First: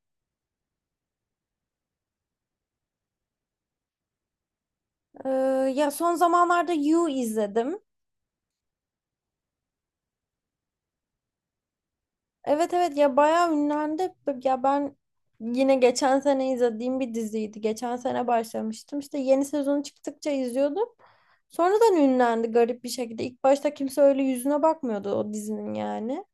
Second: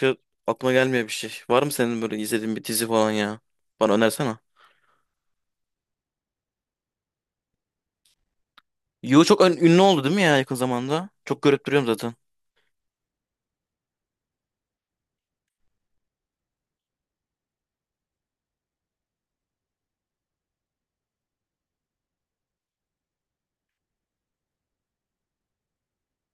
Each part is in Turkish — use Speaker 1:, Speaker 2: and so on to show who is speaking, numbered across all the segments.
Speaker 1: Şu aklıma gelmiyor bir şey. Var mı senin böyle izlediğin bir dizi falan ya? Bana önersene.
Speaker 2: Ee, Ya son zamanlarda You izledim.
Speaker 1: You çok ünlü oldu değil mi ya yakın zamanda? Çok görüp duruyorum zaten.
Speaker 2: Evet, evet, ya bayağı ünlendi. Ya ben yine geçen sene izlediğim bir diziydi. Geçen sene başlamıştım. İşte yeni sezonu çıktıkça izliyordum. Sonradan ünlendi garip bir şekilde. İlk başta kimse öyle yüzüne bakmıyordu o dizinin yani.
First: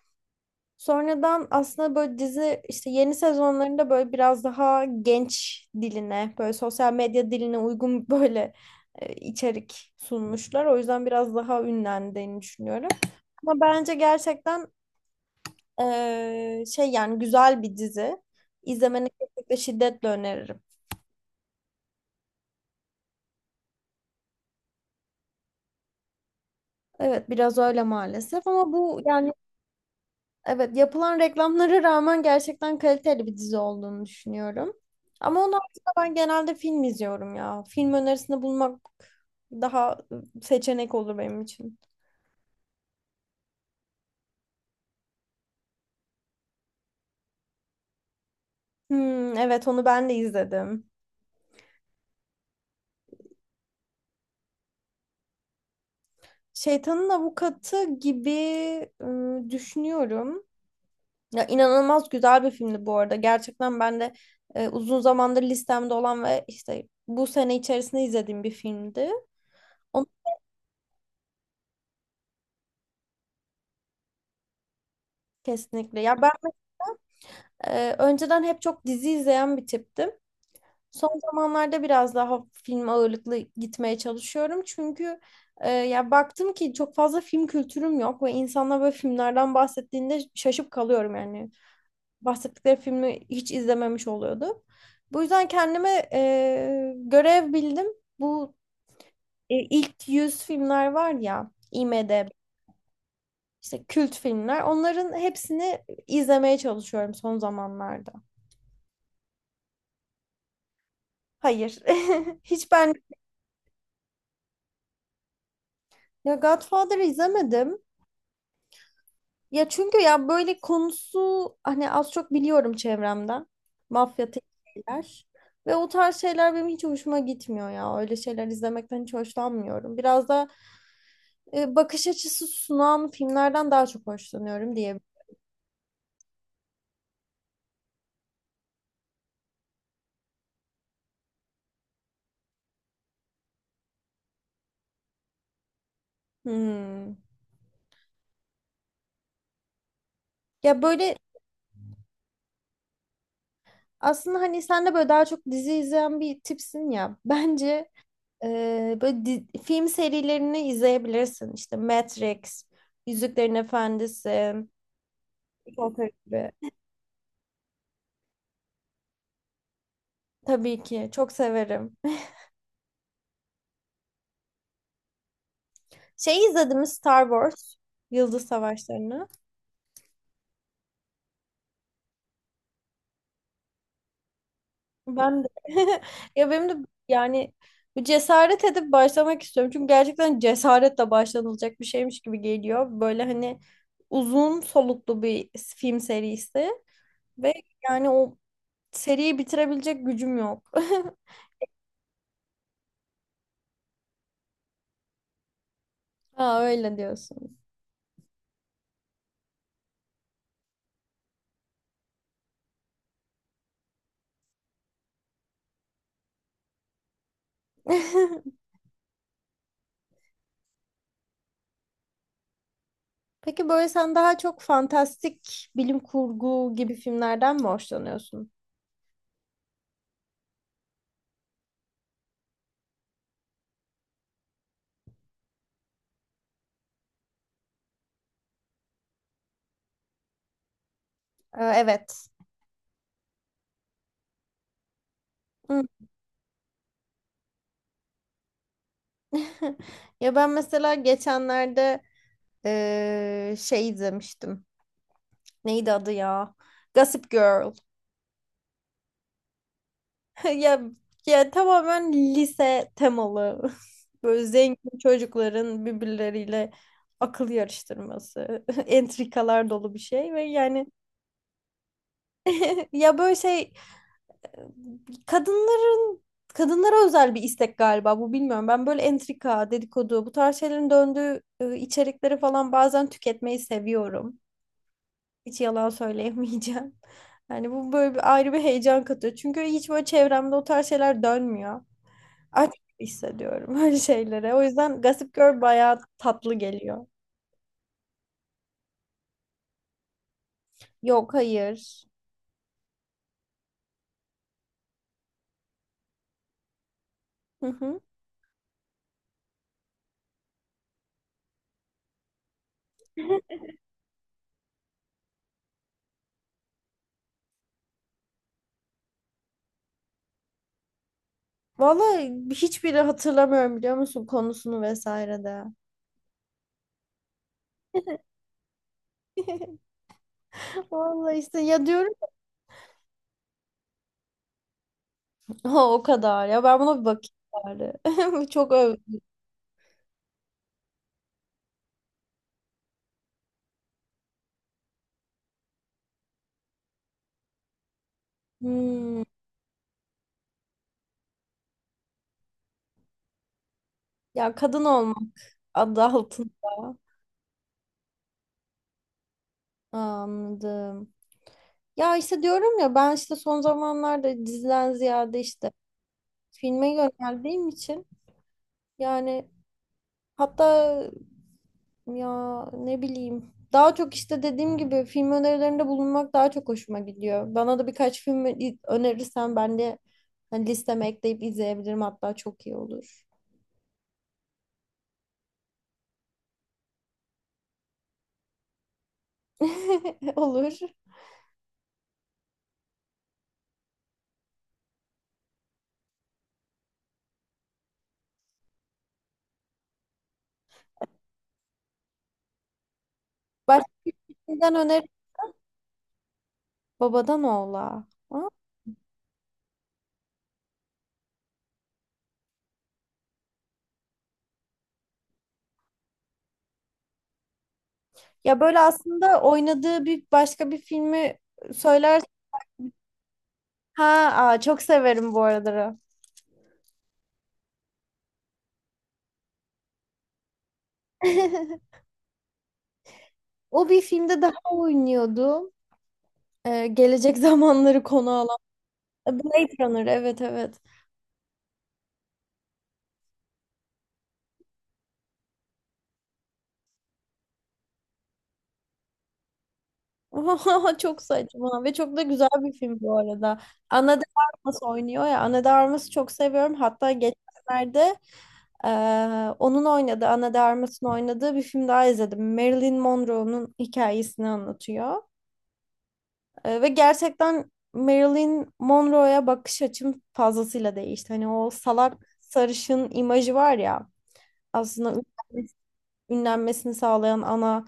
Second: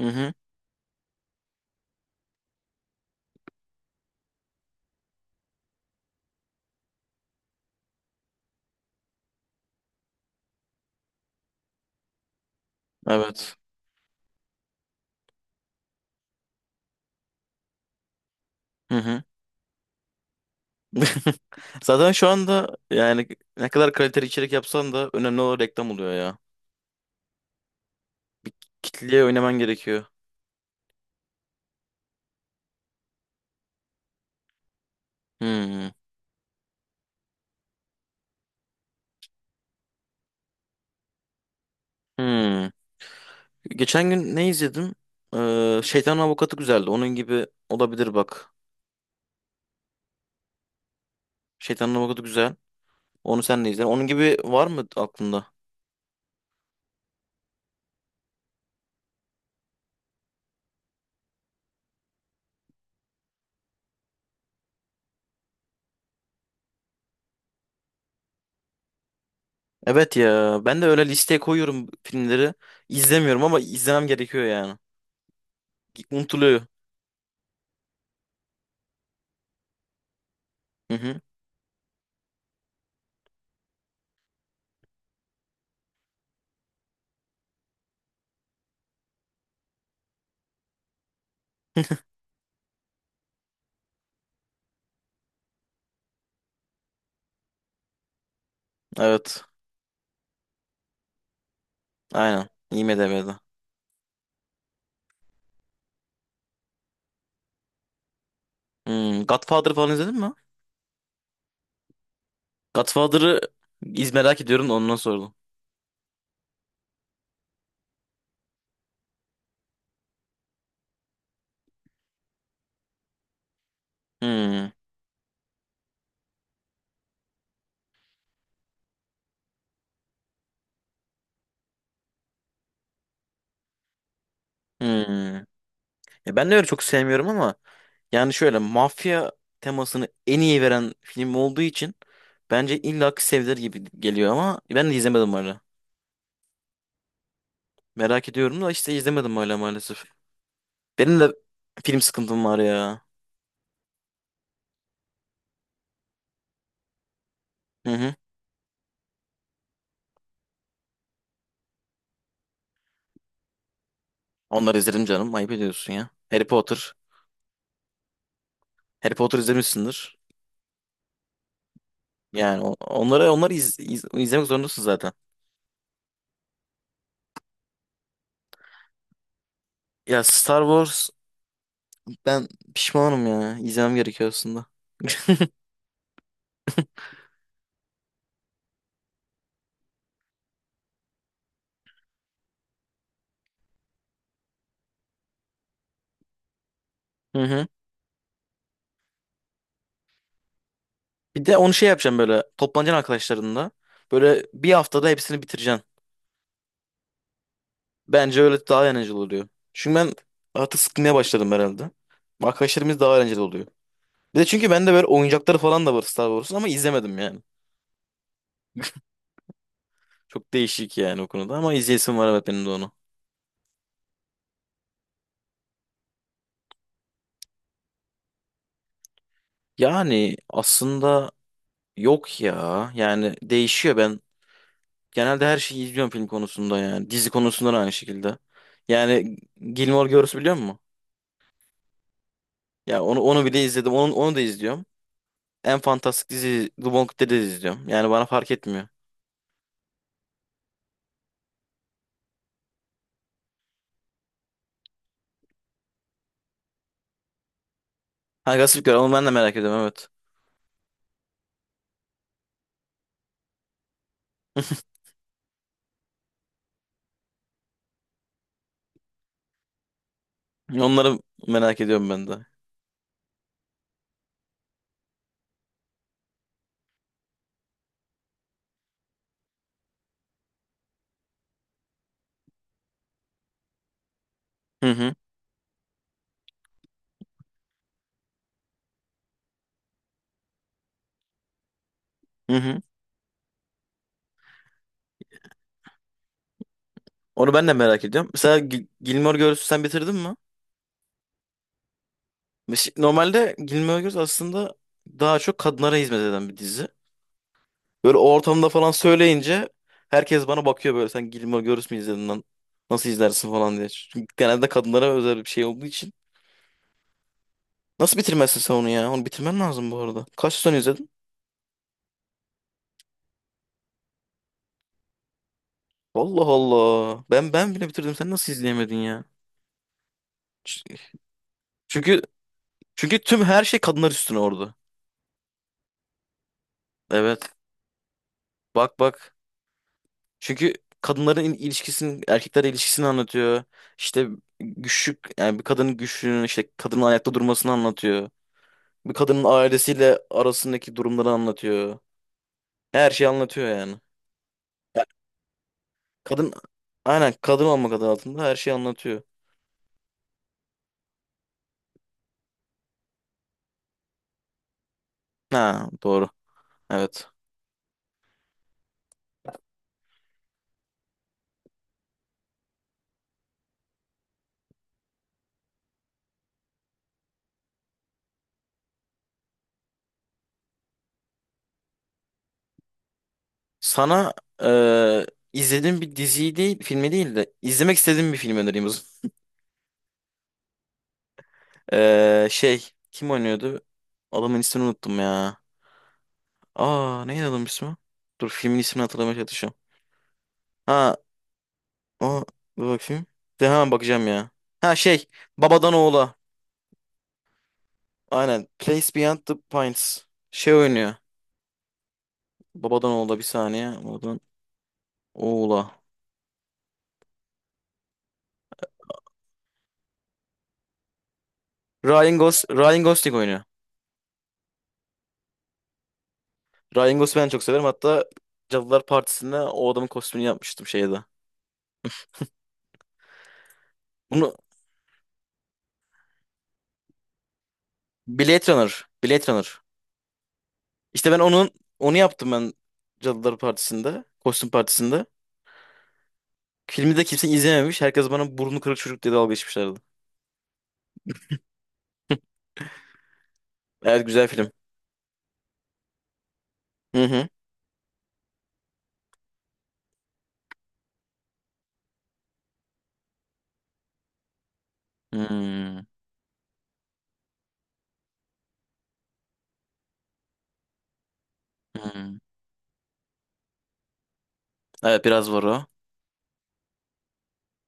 Speaker 1: Hı hı.
Speaker 2: Sonradan aslında böyle dizi işte yeni sezonlarında böyle biraz daha genç diline, böyle sosyal medya diline uygun böyle içerik sunmuşlar. O yüzden biraz daha ünlendiğini düşünüyorum.
Speaker 1: Evet.
Speaker 2: Ama bence gerçekten şey, yani güzel bir dizi.
Speaker 1: Hı
Speaker 2: İzlemeni
Speaker 1: hı.
Speaker 2: kesinlikle şiddetle öneririm.
Speaker 1: Zaten şu anda yani ne kadar kaliteli içerik yapsan da önemli olan reklam oluyor ya.
Speaker 2: Evet, biraz öyle maalesef ama bu
Speaker 1: Kitleye
Speaker 2: yani
Speaker 1: oynaman gerekiyor.
Speaker 2: evet, yapılan reklamlara rağmen gerçekten kaliteli bir dizi olduğunu düşünüyorum. Ama onun
Speaker 1: Hmm.
Speaker 2: haricinde ben genelde film izliyorum ya. Film önerisinde bulmak daha seçenek olur benim için.
Speaker 1: Hmm. Geçen gün ne izledim? Şeytanın Avukatı güzeldi. Onun gibi olabilir bak.
Speaker 2: Hmm, evet onu ben de izledim.
Speaker 1: Şeytanın Avukatı güzel. Onu sen de izle. Onun gibi var mı aklında?
Speaker 2: Şeytanın Avukatı gibi düşünüyorum. Ya inanılmaz güzel bir filmdi bu arada. Gerçekten ben de uzun zamandır listemde olan ve işte bu sene içerisinde izlediğim bir filmdi. Onu
Speaker 1: Evet ya ben de öyle listeye koyuyorum filmleri. İzlemiyorum ama izlemem gerekiyor yani.
Speaker 2: kesinlikle. Ya ben
Speaker 1: Unutuluyor.
Speaker 2: Önceden hep çok dizi izleyen bir tiptim.
Speaker 1: Hı hı.
Speaker 2: Son zamanlarda biraz daha film ağırlıklı gitmeye çalışıyorum. Çünkü ya baktım ki çok fazla film kültürüm yok ve insanlar böyle filmlerden bahsettiğinde şaşıp kalıyorum yani. Bahsettikleri filmi hiç izlememiş oluyordu. Bu yüzden kendime görev bildim. Bu
Speaker 1: Evet.
Speaker 2: ilk 100 filmler var ya, IMDb,
Speaker 1: Aynen. IMDb'de.
Speaker 2: işte kült filmler, onların hepsini izlemeye çalışıyorum son zamanlarda.
Speaker 1: Hmm, Godfather falan izledin mi?
Speaker 2: Hayır. Hiç ben
Speaker 1: Godfather'ı merak ediyorum da ondan sordum.
Speaker 2: ya Godfather'ı izlemedim. Ya çünkü ya böyle konusu hani az çok biliyorum çevremden. Mafya tek
Speaker 1: Hmm,
Speaker 2: şeyler. Ve o tarz şeyler benim hiç hoşuma gitmiyor ya. Öyle şeyler izlemekten hiç hoşlanmıyorum. Biraz da bakış açısı sunan filmlerden daha çok hoşlanıyorum diye.
Speaker 1: hmm. Ya ben de öyle çok sevmiyorum ama yani şöyle mafya temasını en iyi veren film olduğu için bence illa ki sevilir gibi geliyor ama ben de izlemedim öyle.
Speaker 2: Hmm.
Speaker 1: Merak ediyorum da işte izlemedim hala maalesef.
Speaker 2: Ya böyle
Speaker 1: Benim de film sıkıntım var ya.
Speaker 2: aslında hani sen de böyle daha çok dizi izleyen bir tipsin ya. Bence
Speaker 1: Hı hı.
Speaker 2: böyle film serilerini izleyebilirsin. İşte Matrix, Yüzüklerin Efendisi.
Speaker 1: Onları izledim canım. Ayıp ediyorsun
Speaker 2: Çok
Speaker 1: ya. Harry
Speaker 2: gibi.
Speaker 1: Potter. Harry Potter izlemişsindir.
Speaker 2: Tabii ki. Çok severim.
Speaker 1: Yani onları izlemek zorundasın zaten.
Speaker 2: Şey izledim mi Star Wars. Yıldız Savaşları'nı.
Speaker 1: Ya Star Wars ben pişmanım ya. İzlemem gerekiyor aslında.
Speaker 2: Ben de. Ya benim de yani bu cesaret edip başlamak istiyorum. Çünkü gerçekten cesaretle başlanılacak bir şeymiş gibi geliyor. Böyle hani uzun soluklu bir film serisi.
Speaker 1: Hı
Speaker 2: Ve
Speaker 1: hı.
Speaker 2: yani o seriyi bitirebilecek gücüm yok.
Speaker 1: Bir de onu şey yapacağım, böyle toplanacaksın arkadaşlarınla. Böyle bir haftada hepsini bitireceksin.
Speaker 2: Aa, öyle diyorsun.
Speaker 1: Bence öyle daha eğlenceli oluyor. Çünkü ben artık sıkılmaya başladım herhalde. Arkadaşlarımız daha eğlenceli oluyor. Bir de çünkü bende böyle oyuncakları falan da var Star Wars'un ama izlemedim yani. Çok değişik yani o konuda ama izleyesim var, evet, benim de onu.
Speaker 2: Peki böyle sen daha çok fantastik bilim kurgu gibi filmlerden mi hoşlanıyorsun?
Speaker 1: Yani aslında yok ya. Yani değişiyor ben. Genelde her şeyi izliyorum film konusunda yani. Dizi konusunda da aynı şekilde. Yani Gilmore Girls biliyor musun?
Speaker 2: Evet.
Speaker 1: Ya onu bile izledim. Onu da izliyorum. En
Speaker 2: Hı.
Speaker 1: fantastik dizi The Walking Dead'i de izliyorum. Yani bana fark etmiyor.
Speaker 2: Ya ben mesela geçenlerde şey izlemiştim. Neydi adı ya? Gossip Girl.
Speaker 1: Ha Gossip Girl, onu ben de merak ediyorum, evet.
Speaker 2: Ya ya tamamen lise temalı. Böyle zengin çocukların birbirleriyle akıl yarıştırması, entrikalar dolu bir şey ve yani
Speaker 1: Onları merak ediyorum ben de.
Speaker 2: ya böyle şey, kadınların kadınlara özel bir istek galiba bu, bilmiyorum. Ben böyle entrika, dedikodu, bu tarz şeylerin döndüğü içerikleri falan bazen tüketmeyi seviyorum.
Speaker 1: Hı hı.
Speaker 2: Hiç yalan söyleyemeyeceğim. Yani bu böyle bir ayrı bir heyecan katıyor. Çünkü hiç böyle çevremde o tarz şeyler dönmüyor.
Speaker 1: Hı
Speaker 2: Aç
Speaker 1: hı.
Speaker 2: hissediyorum öyle şeylere. O yüzden Gossip Girl bayağı tatlı geliyor.
Speaker 1: Onu ben de merak ediyorum. Mesela Gilmore Girls'ü sen bitirdin mi?
Speaker 2: Yok, hayır.
Speaker 1: Normalde Gilmore Girls aslında daha çok kadınlara hizmet eden bir dizi.
Speaker 2: Hı hı.
Speaker 1: Böyle o ortamda falan söyleyince herkes bana bakıyor, böyle sen Gilmore Girls mi izledin lan? Nasıl izlersin falan diye. Çünkü genelde kadınlara özel bir şey olduğu için. Nasıl bitirmezsin sen onu ya? Onu bitirmen lazım bu arada. Kaç sezon izledin?
Speaker 2: Vallahi hiçbiri hatırlamıyorum biliyor musun konusunu vesaire de.
Speaker 1: Allah Allah. Ben bile bitirdim. Sen nasıl izleyemedin ya? Ç-
Speaker 2: Vallahi işte ya diyorum
Speaker 1: Çünkü çünkü tüm her şey kadınlar üstüne orada.
Speaker 2: ha o kadar, ya ben buna bir bakayım
Speaker 1: Evet.
Speaker 2: bari. Çok öv.
Speaker 1: Bak bak. Çünkü kadınların ilişkisini, erkeklerle ilişkisini anlatıyor. İşte güçlük, yani bir kadının güçlüğünü, işte kadının ayakta durmasını anlatıyor. Bir
Speaker 2: Hmm.
Speaker 1: kadının ailesiyle arasındaki durumları anlatıyor. Her şeyi anlatıyor yani.
Speaker 2: Ya kadın
Speaker 1: Ya,
Speaker 2: olmak adı
Speaker 1: kadın,
Speaker 2: altında.
Speaker 1: aynen kadın olmak adı altında her şeyi anlatıyor.
Speaker 2: Anladım. Ya işte diyorum ya ben işte son zamanlarda diziden ziyade işte
Speaker 1: Ha, doğru.
Speaker 2: filme
Speaker 1: Evet.
Speaker 2: yöneldiğim için yani hatta ya ne bileyim daha çok işte dediğim gibi film önerilerinde bulunmak daha çok hoşuma gidiyor. Bana da birkaç film önerirsen ben de hani listeme ekleyip izleyebilirim, hatta çok iyi olur.
Speaker 1: Sana eee izlediğim bir diziyi değil, filmi değil de izlemek istediğim bir film önereyim o zaman.
Speaker 2: Olur.
Speaker 1: Şey, kim oynuyordu? Adamın ismini unuttum ya. Aa neydi adamın ismi? Dur filmin ismini hatırlamaya çalışıyorum. Ha o, dur bakayım. De hemen bakacağım ya.
Speaker 2: Başkasından
Speaker 1: Ha
Speaker 2: öner,
Speaker 1: şey, Babadan Oğula.
Speaker 2: babadan oğla. Ha?
Speaker 1: Aynen. Place Beyond the Pines. Şey oynuyor. Babadan Oğula, bir saniye. Babadan Oğula.
Speaker 2: Ya böyle aslında oynadığı bir başka bir filmi söyler.
Speaker 1: Ryan Gosling oynuyor.
Speaker 2: Ha, aa, çok severim bu araları.
Speaker 1: Ryan Gosling'i ben çok severim. Hatta Cadılar Partisi'nde o adamın kostümünü yapmıştım şeyde.
Speaker 2: O bir filmde daha
Speaker 1: Bunu
Speaker 2: oynuyordu. Gelecek zamanları konu alan.
Speaker 1: Blade Runner. Blade Runner.
Speaker 2: Blade Runner, evet, evet.
Speaker 1: İşte ben onun onu yaptım ben, Cadılar Partisi'nde. Kostüm Partisi'nde. Filmi de kimse izlememiş. Herkes bana burnu kırık çocuk diye dalga geçmişlerdi.
Speaker 2: Çok saçma ve çok da güzel bir film bu arada. Ana de
Speaker 1: Evet güzel film.
Speaker 2: Armas oynuyor ya. Ana de Armas'ı çok seviyorum. Hatta
Speaker 1: Hı hı.
Speaker 2: geçenlerde onun oynadığı, Ana de Armas'ın oynadığı bir film daha izledim. Marilyn Monroe'nun hikayesini anlatıyor.
Speaker 1: Hmm,
Speaker 2: Ve gerçekten Marilyn Monroe'ya bakış açım fazlasıyla değişti. Hani o salak
Speaker 1: hmm.
Speaker 2: sarışın imajı var ya, aslında
Speaker 1: Evet biraz var o.
Speaker 2: ünlenmesini sağlayan ana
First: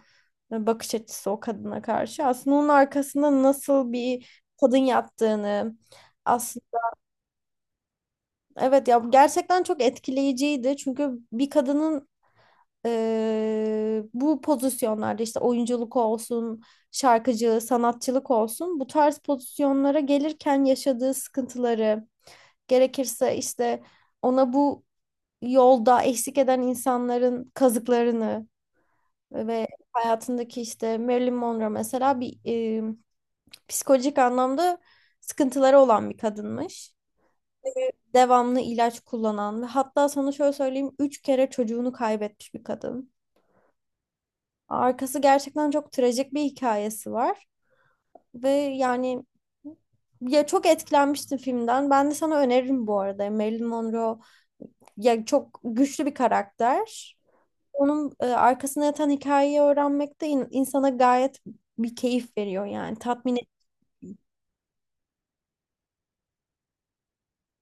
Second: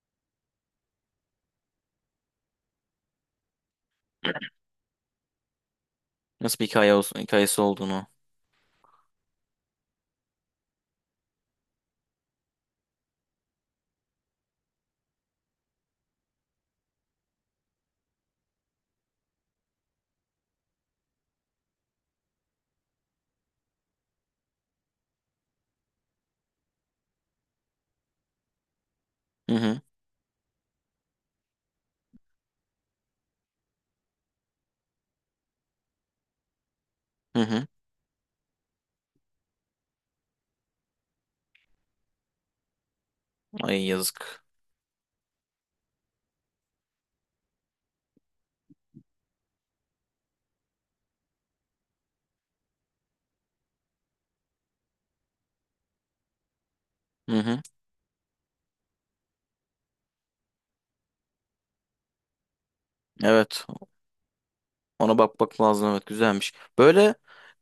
Speaker 2: bakış açısı o kadına karşı. Aslında onun arkasında nasıl bir kadın yattığını,
Speaker 1: Nasıl bir hikaye olsun, hikayesi olduğunu.
Speaker 2: evet ya gerçekten çok etkileyiciydi. Çünkü bir kadının bu pozisyonlarda işte oyunculuk olsun, şarkıcı, sanatçılık olsun bu tarz pozisyonlara gelirken yaşadığı sıkıntıları, gerekirse işte ona bu yolda eksik eden insanların kazıklarını
Speaker 1: Hı
Speaker 2: ve
Speaker 1: hı.
Speaker 2: hayatındaki işte Marilyn Monroe mesela bir psikolojik anlamda sıkıntıları olan bir kadınmış,
Speaker 1: Hı hı.
Speaker 2: devamlı ilaç kullanan ve hatta sana şöyle söyleyeyim 3 kere çocuğunu kaybetmiş bir kadın.
Speaker 1: Ay yazık.
Speaker 2: Arkası gerçekten çok trajik bir hikayesi var ve yani ya çok etkilenmiştim filmden. Ben de sana öneririm bu arada. Marilyn Monroe ya çok güçlü bir karakter.
Speaker 1: Hı hı.
Speaker 2: Onun arkasına yatan hikayeyi öğrenmek de insana gayet bir keyif veriyor yani tatmin.
Speaker 1: Evet. Ona bakmak lazım, evet, güzelmiş. Böyle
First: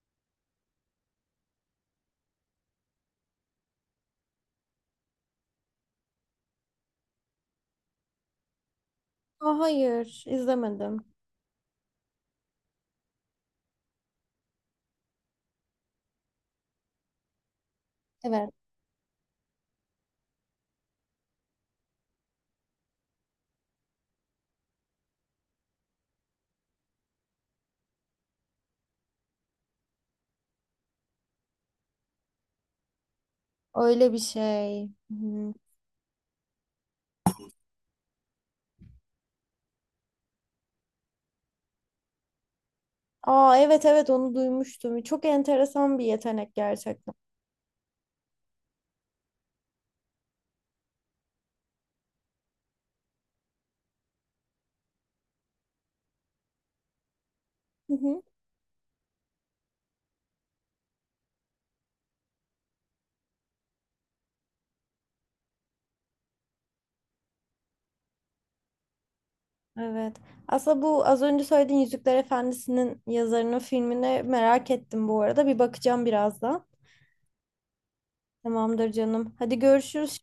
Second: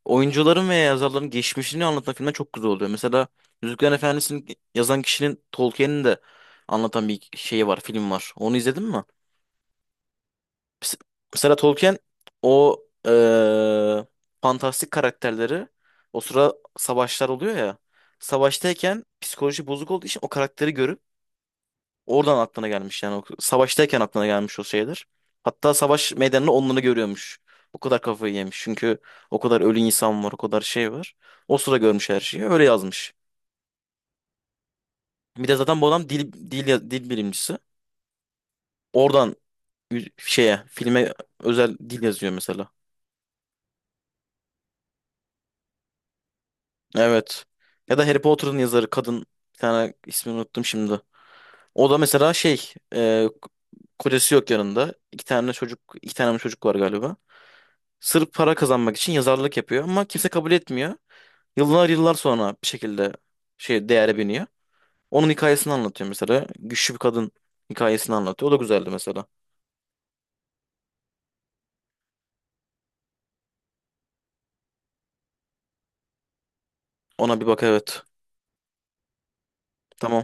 Speaker 1: oyuncuların veya yazarların geçmişini anlatan filmler çok güzel oluyor. Mesela Yüzüklerin Efendisi'ni yazan kişinin, Tolkien'in de anlatan bir şeyi var, film var. Onu izledin mi?
Speaker 2: Aa, hayır,
Speaker 1: Mes-
Speaker 2: izlemedim.
Speaker 1: Mesela Tolkien o, eee, fantastik karakterleri, o sıra savaşlar oluyor ya.
Speaker 2: Evet.
Speaker 1: Savaştayken psikoloji bozuk olduğu için o karakteri görüp oradan aklına gelmiş yani. O savaştayken aklına gelmiş o şeyler. Hatta savaş meydanını, onları görüyormuş. O kadar kafayı yemiş. Çünkü o kadar ölü insan var, o kadar şey var. O sıra görmüş her şeyi. Öyle yazmış.
Speaker 2: Öyle bir şey.
Speaker 1: Bir
Speaker 2: Hı.
Speaker 1: de zaten bu adam dil dil bilimcisi. Oradan şeye, filme özel dil yazıyor mesela.
Speaker 2: Aa, evet, evet onu duymuştum. Çok enteresan bir yetenek gerçekten.
Speaker 1: Evet. Ya da Harry Potter'ın yazarı kadın bir tane, ismini unuttum şimdi. O da mesela şey, kocası yok yanında. İki tane çocuk, iki tane mi çocuk var galiba.
Speaker 2: Hı hı.
Speaker 1: Sırf para kazanmak için yazarlık yapıyor ama kimse kabul etmiyor. Yıllar yıllar sonra bir şekilde şey, değere biniyor. Onun hikayesini anlatıyor mesela. Güçlü bir kadın hikayesini anlatıyor. O da güzeldi mesela.
Speaker 2: Evet. Aslında bu az önce söylediğin Yüzükler Efendisi'nin yazarının filmini merak ettim bu arada. Bir bakacağım birazdan.
Speaker 1: Ona bir bak, evet.
Speaker 2: Tamamdır canım. Hadi görüşürüz.
Speaker 1: Tamam.